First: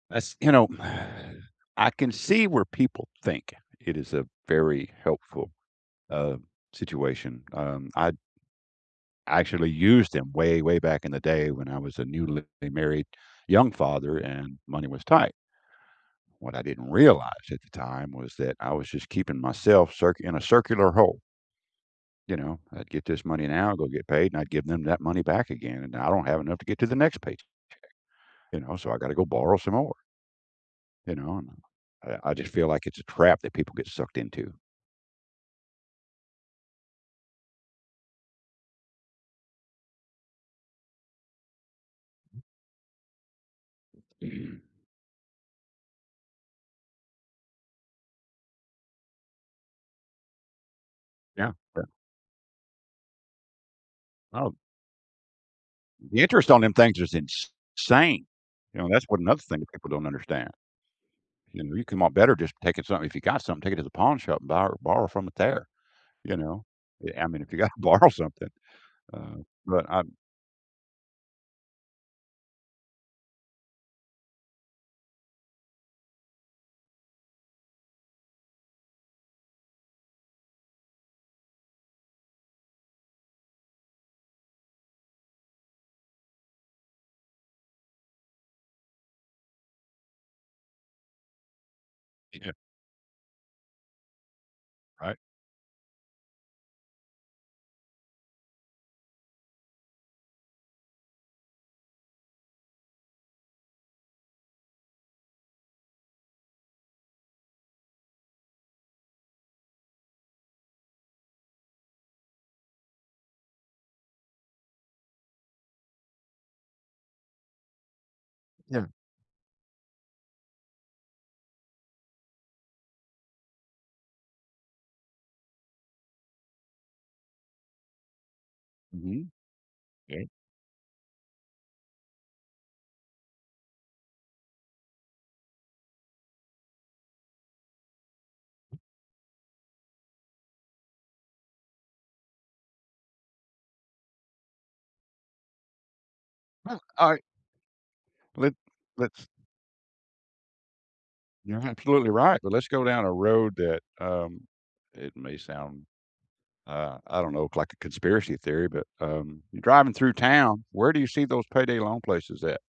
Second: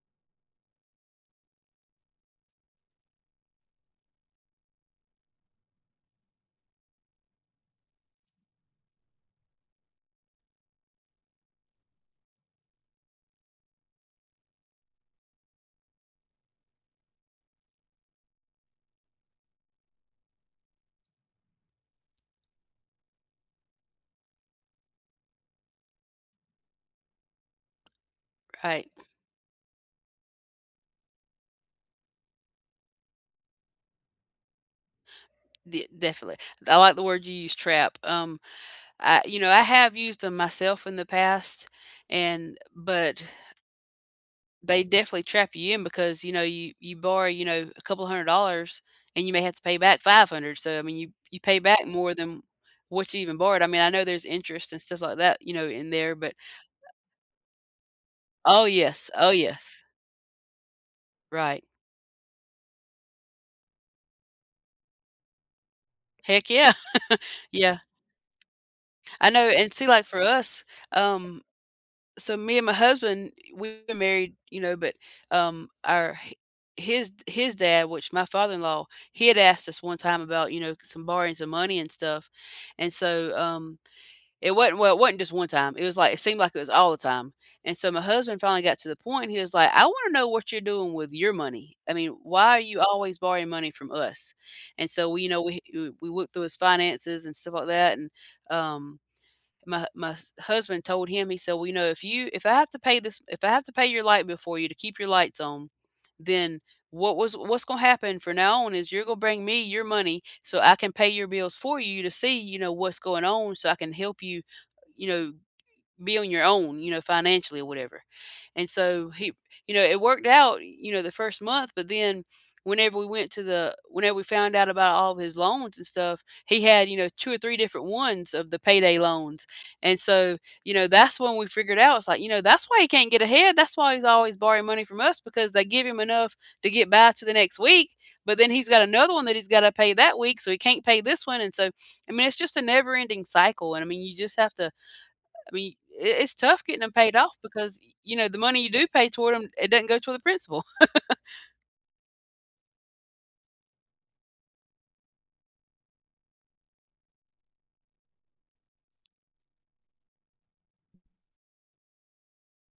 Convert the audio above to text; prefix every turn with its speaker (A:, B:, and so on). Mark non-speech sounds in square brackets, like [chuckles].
A: That's you know, [sighs] I can see where people think it is a very helpful, uh, situation. Um, I actually used them way, way back in the day when I was a newly married young father and money was tight. What I didn't realize, at the time, was that I was just keeping myself circ in a circular hole. You know? I'd get this money now, go get paid, and I'd give them that money back again, and now I don't have enough to get to the next paych check, you know? So,
B: Right.
A: I got to go borrow some more you know? And I I just feel like it's a trap that people get sucked into.
B: De Definitely. I like the word you use, "trap". Um, I you know, I have used them myself in the past
A: [unintelligible]
B: and but they
A: [clears throat]
B: definitely trap you in because, you know, you you borrow, you know, a couple $100, and you may have to pay back $500, so, I mean, you you
A: Yeah.
B: pay
A: Yeah.
B: back more than what you even borrowed. I mean, I know there's
A: Oh.
B: interest and stuff like that, you know, in there,
A: The
B: but
A: interest on them things is ins sane.
B: Oh,
A: You know? That's
B: yes.
A: what
B: Oh,
A: another thing that
B: yes.
A: people don't understand.
B: Right.
A: You know, you come out better just taking something, if you got something, take it to the pawn shop, and bor borrow from it there, you
B: Heck,
A: know?
B: yeah.
A: Eh I mean,
B: [chuckles]
A: if you gotta
B: Yeah.
A: borrow something.
B: I
A: Uh,
B: know, and
A: but
B: see,
A: I
B: like, for us, um so, me and my husband, we were married, you know, but, um, our h his his dad, which my father-in-law, he had asked us one time about, you know, some borrowing some money and stuff. And so, um, it wasn't well, it wasn't just one time, it was like it seemed like it was all the time, and so my husband finally got to the point, and he was like, "I wanna know what you're doing with your money, I mean,
A: Yeah.
B: why are you always borrowing money from us?" And so,
A: Right.
B: we you know, we w we looked through his finances and stuff like that. And, um my my h husband told him, he said, "Well, you know, if you if I have to pay this if I have to pay your light bill for you to keep your lights on, then, what was what's gonna happen from now on is you're gonna bring me your money, so I can pay your bills for you to see, you know, what's going on, so I can help you, you know, b be on your own, you know, financially or whatever." And,
A: Yeah.
B: so, he you know, it worked out, you know, the 1st month, but then whenever we went to the whenever we found out about all of his loans and stuff, he had, you know, 2 or 3 different ones of the payday
A: Mhm.
B: loans. And
A: Okay.
B: so, you know, that's when we figured out, it's, like, you know, "That's why he can't get ahead, that's why he was always borrowing money from us, because they give him enough to get by to the next week, but then he's
A: [unintelligible]
B: got another one that he's gotta pay that week, so he can't pay this one, and so" I mean, it's just a never ending cycle, and, I mean, you just have to I mean, i it's tough
A: Well,
B: getting them paid
A: I
B: off because, you know, the
A: Let
B: money you do pay
A: let's
B: toward them, it doesn't go toward the principal. [chuckles]
A: You're absolutely right, but let's go down a road that, um, that may sound, uh, I don't know, c like a conspiracy theory, but, um, you're driving through town, where do you see those payday loan places at?